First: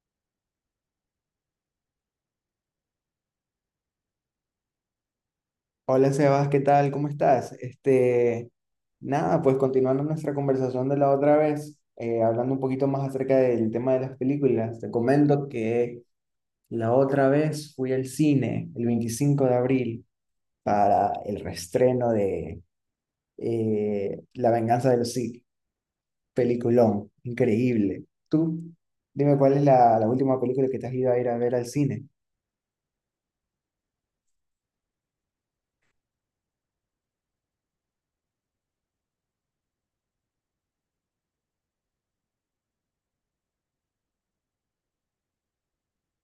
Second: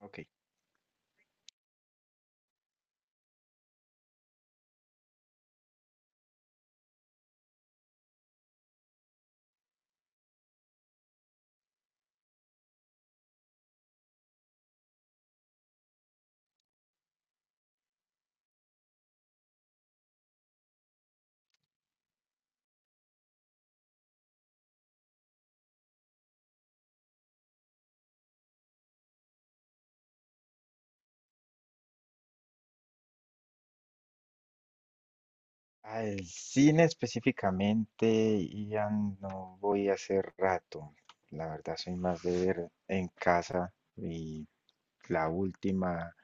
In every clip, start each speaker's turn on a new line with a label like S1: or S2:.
S1: Ok.
S2: Hola Sebas, ¿qué tal? ¿Cómo estás? Nada, pues continuando nuestra conversación de la otra vez, hablando un poquito más acerca del tema de las películas, te comento que la otra vez fui al cine el 25 de abril para el reestreno de La venganza de los Sith, peliculón, increíble. Tú, dime cuál es la última película que te has ido a ir a ver al cine,
S1: Al cine específicamente, ya no voy hace rato. La verdad, soy más de ver en casa. Y la última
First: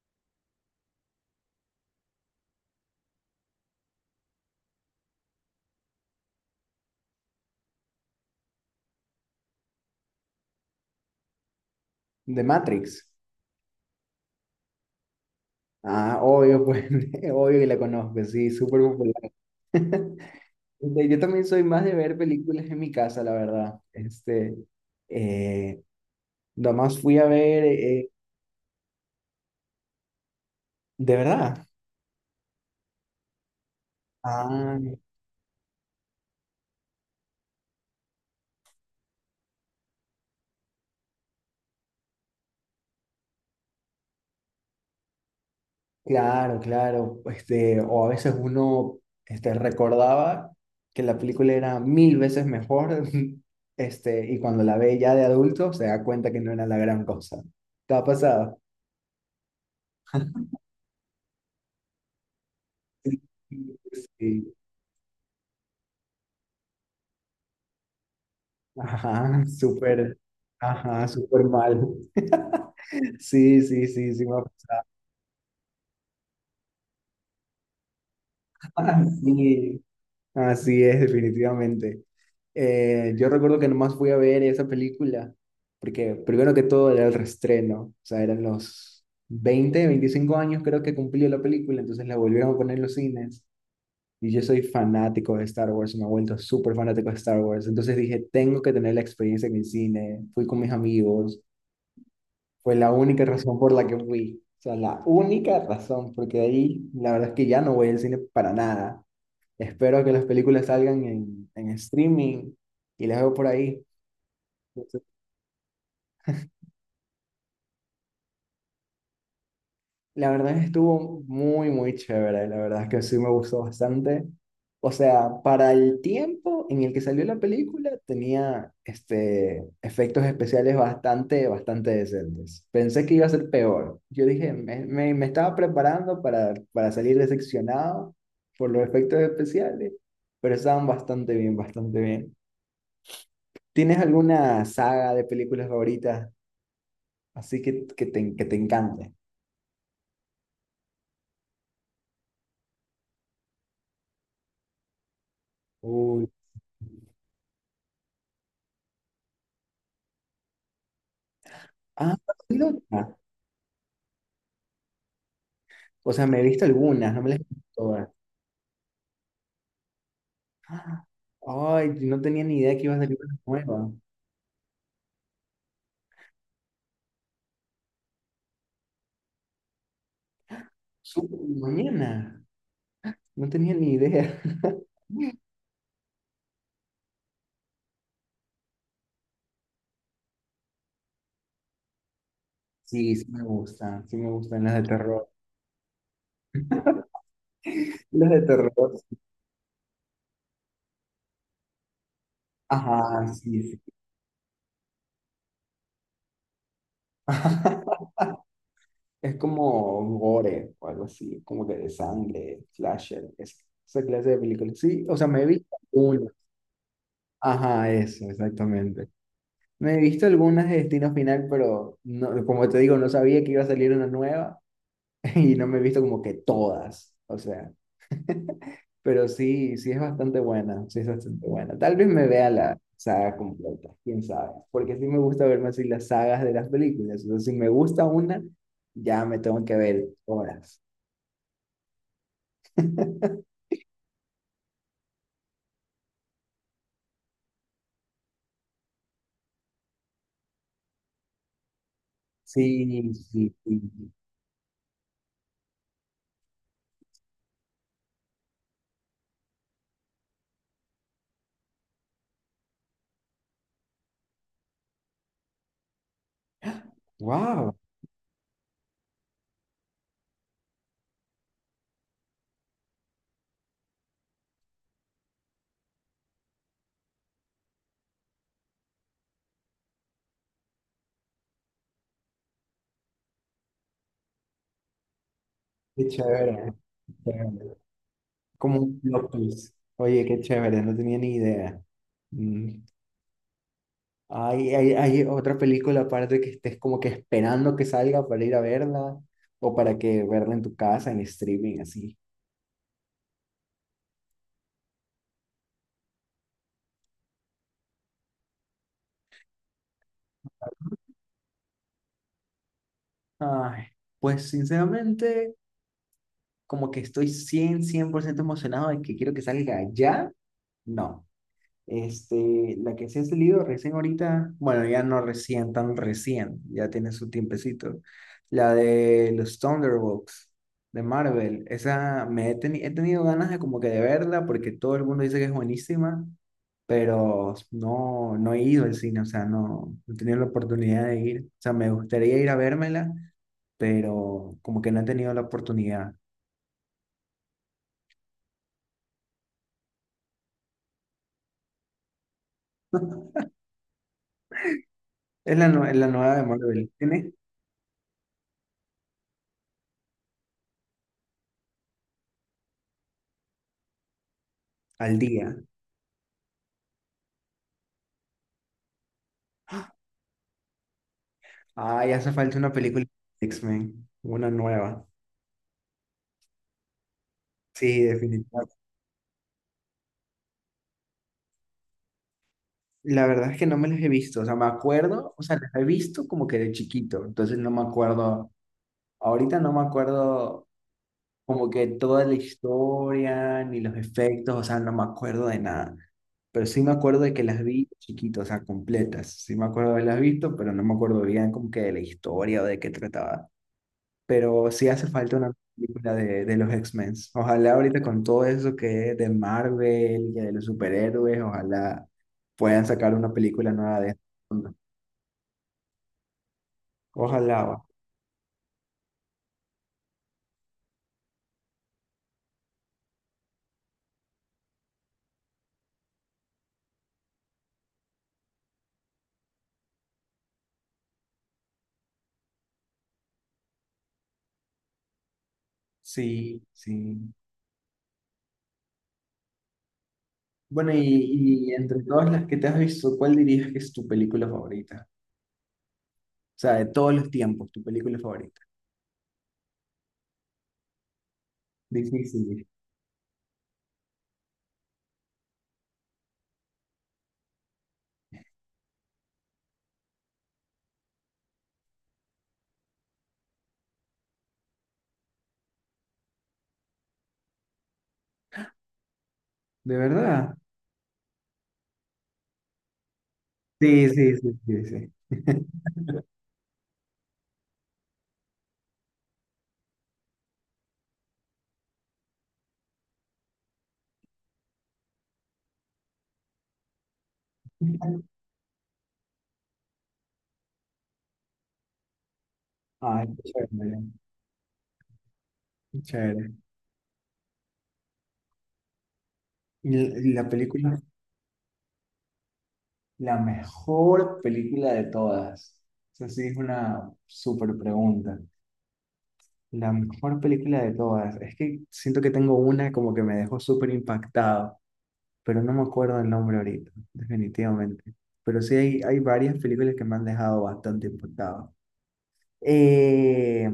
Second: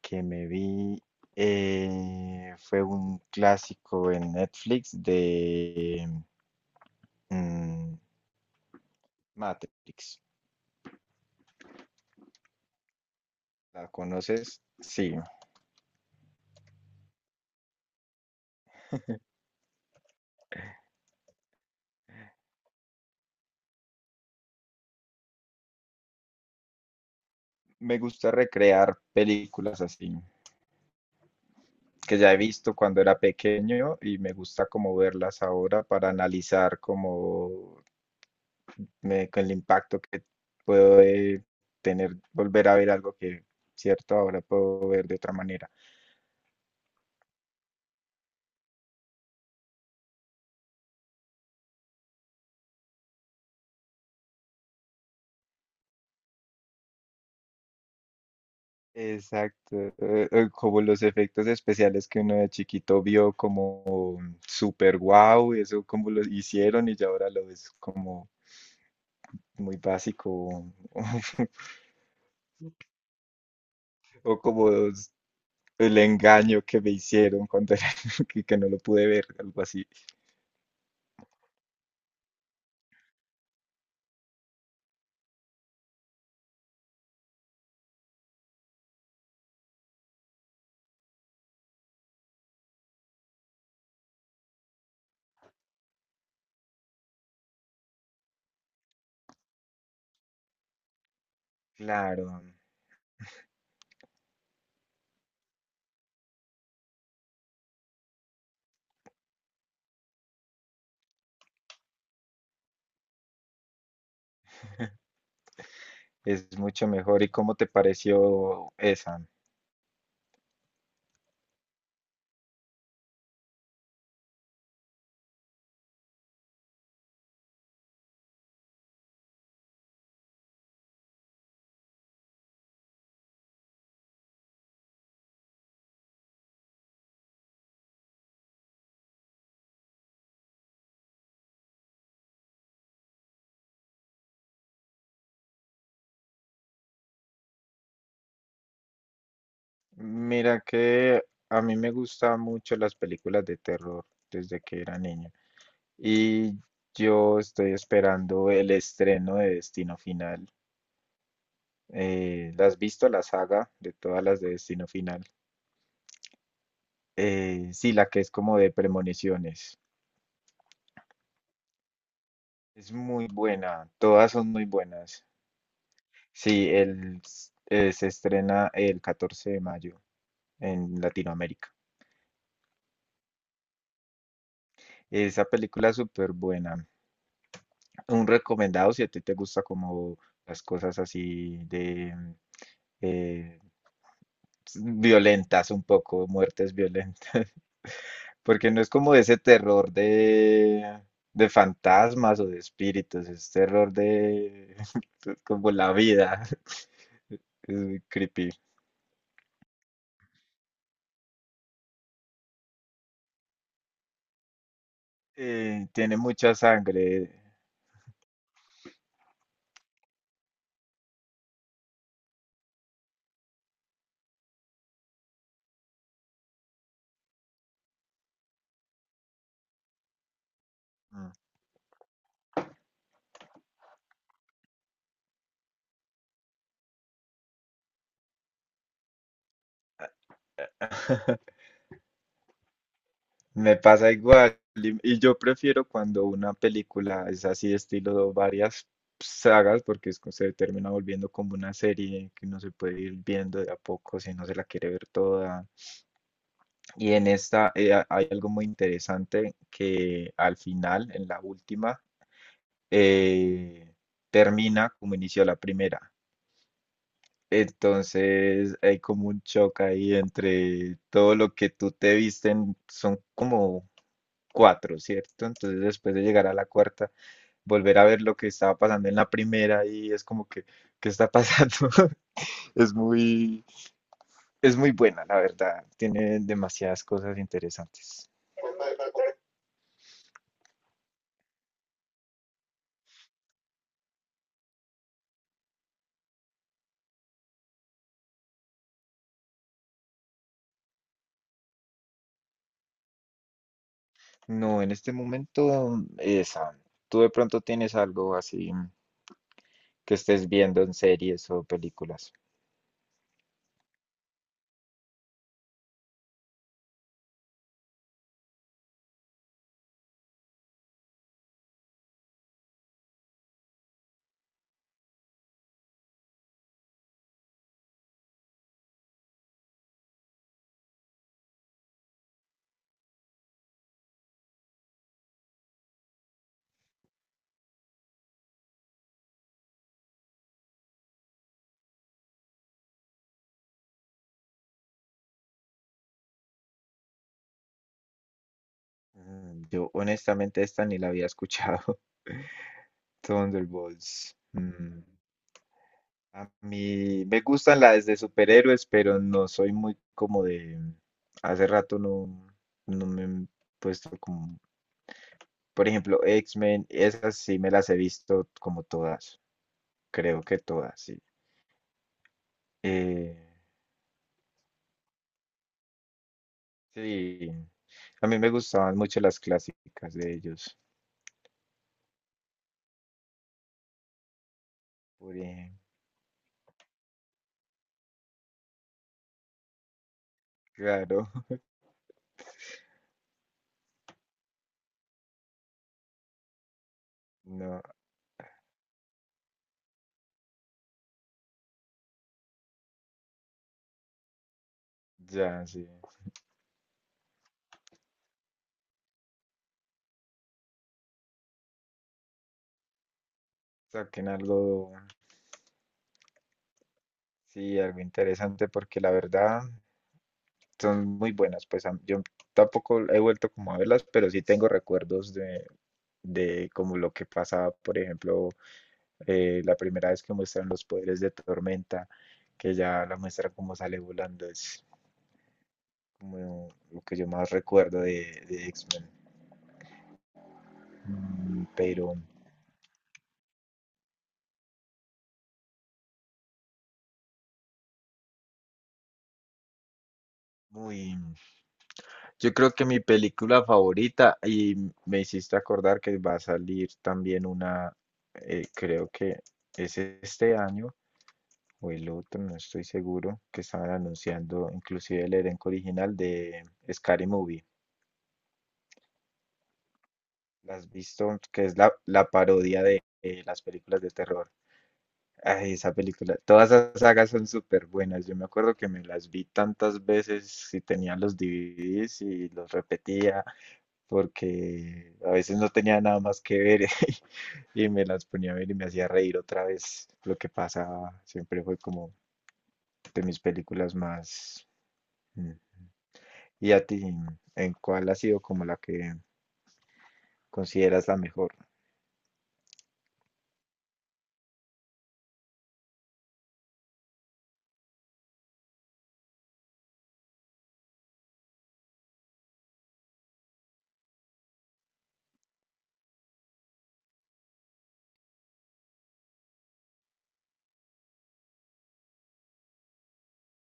S1: que me vi fue un clásico en Netflix de mm, Matrix.
S2: de Matrix.
S1: ¿La conoces? Sí.
S2: Ah, obvio, pues, obvio que la conozco, sí, súper popular. Yo también soy más de ver películas en mi casa, la verdad. Eh, Nomás fui a ver,
S1: Me gusta recrear películas así,
S2: de verdad.
S1: que ya he visto cuando era pequeño y me gusta
S2: Ah,
S1: como verlas ahora para analizar como con el impacto que puede tener volver a ver algo que, cierto, ahora puedo ver de otra manera.
S2: claro, claro. O a veces uno, recordaba que la película era mil veces mejor, y cuando la ve ya de adulto se da cuenta que no era la gran cosa. ¿Te ha pasado?
S1: Exacto, como los efectos especiales que uno de chiquito
S2: Sí,
S1: vio
S2: sí,
S1: como
S2: sí.
S1: super guau, eso como lo hicieron y ya ahora lo ves como
S2: Ajá,
S1: muy
S2: súper,
S1: básico o,
S2: ajá, súper mal. Sí, sí, sí, sí,
S1: o
S2: me ha pasado.
S1: el engaño que me hicieron cuando era, que no lo
S2: Ah,
S1: pude ver, algo
S2: sí,
S1: así.
S2: así es, definitivamente. Yo recuerdo que nomás fui a ver esa película, porque primero que todo era el reestreno, o sea, eran los 20, 25 años creo que cumplió la película, entonces la volvieron a poner en los cines. Y yo soy fanático de Star Wars, me he vuelto súper fanático de Star Wars, entonces dije, tengo que tener la experiencia en el cine, fui con mis amigos,
S1: Claro,
S2: fue la única razón por la que fui. O sea, la única razón, porque de ahí la verdad es que ya no voy al cine para nada. Espero que las películas salgan en streaming y las veo por ahí.
S1: es mucho mejor. ¿Y cómo te pareció esa?
S2: La verdad estuvo muy, muy chévere, la verdad es que sí me gustó bastante. O sea, para el tiempo en el que salió la película tenía efectos especiales bastante, bastante decentes. Pensé que iba a ser peor. Yo dije, me estaba preparando para salir decepcionado por los efectos especiales, pero estaban bastante bien, bastante bien. ¿Tienes alguna saga de películas favoritas así que te encante?
S1: Mira que a mí me gustan mucho las películas de terror desde que era niño.
S2: Uy.
S1: Y yo estoy esperando el estreno de Destino Final.
S2: Ah,
S1: ¿La has visto la saga de todas las de Destino Final?
S2: o sea, me he visto algunas, no me las he visto
S1: Sí, la
S2: todas.
S1: que es como de premoniciones.
S2: ¡Ah! Ay, no tenía ni idea que
S1: Es
S2: iba a salir
S1: muy
S2: una
S1: buena,
S2: nueva.
S1: todas son muy buenas. Sí, se estrena el 14 de mayo en
S2: Súper,
S1: Latinoamérica.
S2: mañana. No tenía ni idea.
S1: Esa película es súper buena. Un recomendado si a ti te gusta como las cosas así de
S2: Sí,
S1: eh,
S2: sí me gustan las de terror.
S1: violentas un poco, muertes violentas.
S2: Las de
S1: Porque no es
S2: terror.
S1: como ese terror de fantasmas o de espíritus,
S2: Ajá,
S1: es
S2: sí, sí.
S1: terror de como la vida. Es muy creepy.
S2: Es como gore o algo así, como que de sangre, slasher, es- esa clase de películas. Sí, o sea, me he visto
S1: Tiene
S2: algunas.
S1: mucha sangre.
S2: Ajá, eso, exactamente. Me he visto algunas de Destino Final, pero no, como te digo, no sabía que iba a salir una nueva. Y no me he visto como que todas, o sea, pero sí, sí es bastante buena, sí es
S1: Mm.
S2: bastante buena. Tal vez me vea la saga completa, quién sabe, porque sí me gusta verme así las sagas de las películas, o sea, si me gusta una, ya me tengo que ver horas.
S1: Me pasa igual. Y yo prefiero cuando una película es así, estilo varias sagas, porque es que se termina volviendo como una serie que uno se
S2: Sí,
S1: puede ir
S2: sí,
S1: viendo de a
S2: sí.
S1: poco si no se la quiere ver toda. Y en esta hay algo muy interesante que al final, en la última, eh, termina como inició la primera.
S2: Wow,
S1: Entonces hay como un choque ahí entre todo lo que tú te visten, son como cuatro, ¿cierto? Entonces después de llegar a la cuarta, volver a ver lo que estaba pasando en la primera y es como que, ¿qué está pasando? Es muy, es muy buena, la verdad.
S2: qué
S1: Tiene
S2: chévere,
S1: demasiadas
S2: qué
S1: cosas
S2: chévere.
S1: interesantes.
S2: Como un plot twist. Oye, qué chévere, no tenía ni idea. Mm. Hay otra película aparte que estés como que esperando que salga para ir a verla o para que verla en tu casa, en streaming, así.
S1: No, en este momento, esa. Tú de pronto tienes algo así que estés viendo en series o películas.
S2: Ay, pues sinceramente, como que estoy cien por ciento emocionado de que quiero que salga ya. No, la que se ha salido recién ahorita, bueno, ya no recién, tan recién, ya tiene su tiempecito. La de los Thunderbolts de Marvel, esa he tenido ganas de como que de verla porque todo el mundo dice que es buenísima. Pero no, no he ido al cine, o sea, no, no he tenido la oportunidad de ir. O sea, me gustaría ir a vérmela, pero como que no he tenido la oportunidad.
S1: Yo honestamente esta ni la había escuchado. Thunderbolts.
S2: Es la nueva de
S1: A
S2: Marvel.
S1: mí
S2: Tiene
S1: me gustan las de superhéroes, pero no soy muy como de... Hace rato no me he puesto como...
S2: al día.
S1: Por ejemplo, X-Men, esas sí me las he visto como todas. Creo que todas, sí.
S2: Ah, ya hace falta una película
S1: Eh,
S2: de X-Men, una nueva.
S1: sí,
S2: Sí,
S1: a mí me
S2: definitivamente.
S1: gustaban mucho las clásicas de ellos.
S2: La verdad es que no me las he visto, o sea, me acuerdo,
S1: Por
S2: o sea, las
S1: ejemplo,
S2: he visto como que de chiquito, entonces no me acuerdo, ahorita no me acuerdo
S1: claro,
S2: como que toda la historia, ni los efectos, o sea, no me acuerdo de nada. Pero sí me acuerdo de que las
S1: no,
S2: vi chiquito, o sea, completas. Sí me acuerdo de haberlas visto, pero no me acuerdo bien como que de la historia o de qué trataba. Pero sí hace falta una
S1: ya, sí.
S2: película de los X-Men. Ojalá ahorita con todo eso que es de Marvel y de los superhéroes, ojalá puedan sacar una película nueva de
S1: Saquen algo,
S2: esto. Ojalá. Va.
S1: sí, algo interesante porque la verdad... son muy buenas. Pues yo tampoco he vuelto como a verlas, pero sí tengo recuerdos de como lo que pasaba, por ejemplo, la primera vez que muestran los poderes de Tormenta, que ya la muestra como sale volando, es
S2: Sí,
S1: como lo que yo
S2: sí.
S1: más recuerdo de X-Men.
S2: Bueno, y, y entre
S1: Pero
S2: todas las que te has visto, ¿cuál dirías que es tu película favorita? O sea, de todos los tiempos, tu película favorita.
S1: muy, yo
S2: Difícil.
S1: creo que mi película favorita, y me hiciste acordar que va a salir también una, creo que es este año o el otro, no estoy seguro, que estaban anunciando inclusive el elenco original de Scary Movie.
S2: ¿De verdad?
S1: ¿La has visto? Que es la, la parodia de las películas
S2: Sí,
S1: de
S2: sí,
S1: terror.
S2: sí, sí, sí.
S1: Ay, esa película, todas esas sagas son súper buenas. Yo me acuerdo que me las vi tantas veces si tenía los DVDs y los repetía. Porque a veces no tenía nada más que ver y me las ponía a ver y me hacía reír otra vez lo que pasaba. Siempre fue como de
S2: Ay,
S1: mis
S2: qué
S1: películas
S2: chévere,
S1: más... mm.
S2: qué chévere.
S1: ¿Y a ti, en cuál ha sido como la que
S2: Y la película,
S1: consideras la mejor?
S2: la mejor película de todas. Esa sí es una súper pregunta. La mejor película de todas. Es que siento que tengo una como que me dejó súper impactado, pero no me acuerdo el nombre ahorita, definitivamente. Pero sí hay varias películas que me han dejado bastante impactado. Eh,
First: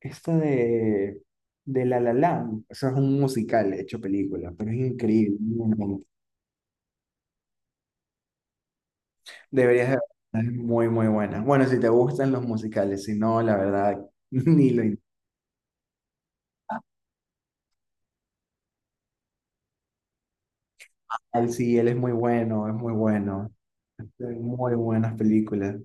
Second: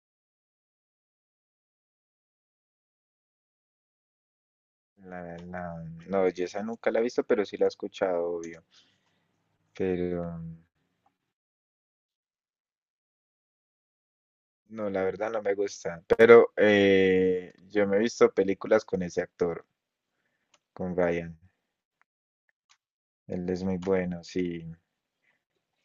S2: Esta de La La Land, eso es un musical hecho película, pero es increíble.
S1: La,
S2: Muy
S1: la...
S2: bueno.
S1: No, yo esa nunca la he visto, pero sí la he escuchado, obvio.
S2: Deberías de
S1: Pero
S2: verla, es muy, muy buena. Bueno, si te gustan los musicales, si no, la verdad, ni lo
S1: no,
S2: in-
S1: la verdad no me gusta. Pero yo me he visto películas con ese actor, con Ryan.
S2: Al sí, él es muy bueno, es muy
S1: Él
S2: bueno.
S1: es muy
S2: Hay
S1: bueno, sí.
S2: muy buenas películas.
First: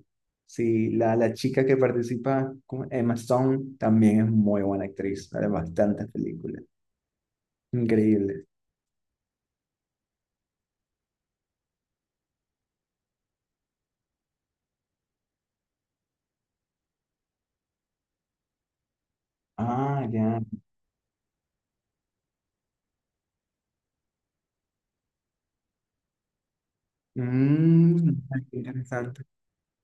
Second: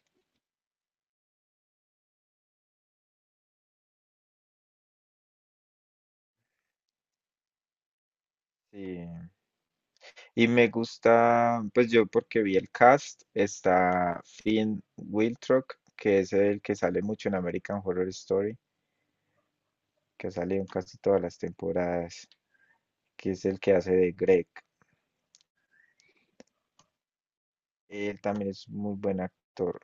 S2: Sí, la chica que participa, ¿cómo? Emma Stone, también es muy buena actriz. Sale en bastantes películas. Increíble.
S1: Sí. Y me gusta, pues yo porque vi el cast, está Finn Wittrock que es el que sale mucho en American Horror Story,
S2: Ah,
S1: que ha
S2: ya.
S1: salido en casi todas las temporadas, que es el que hace de Greg. Él
S2: Mm,
S1: también
S2: qué
S1: es muy buen
S2: interesante.
S1: actor.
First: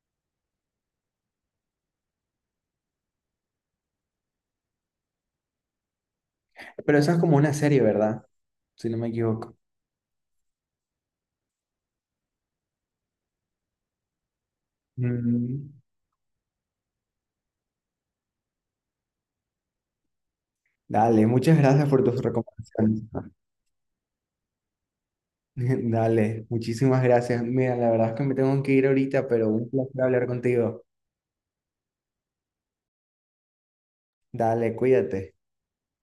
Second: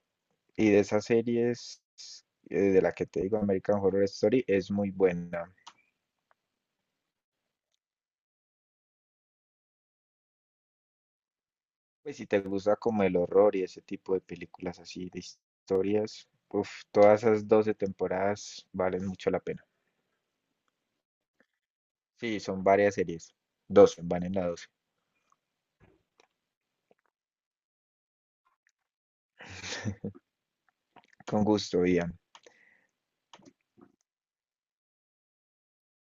S1: Y de esas series, de la que te digo, American Horror Story, es muy buena.
S2: Pero eso es como una serie, ¿verdad? Si no me equivoco.
S1: Pues si te gusta como el horror y ese tipo de películas así, de
S2: Mm,
S1: historias, uf, todas esas 12 temporadas valen mucho la pena.
S2: dale, muchas gracias por tus
S1: Sí, son varias
S2: recomendaciones.
S1: series. 12, van en la 12.
S2: Dale, muchísimas gracias. Mira, la verdad es que me tengo que ir ahorita, pero un placer hablar contigo.
S1: Con gusto, Ian.
S2: Dale, cuídate.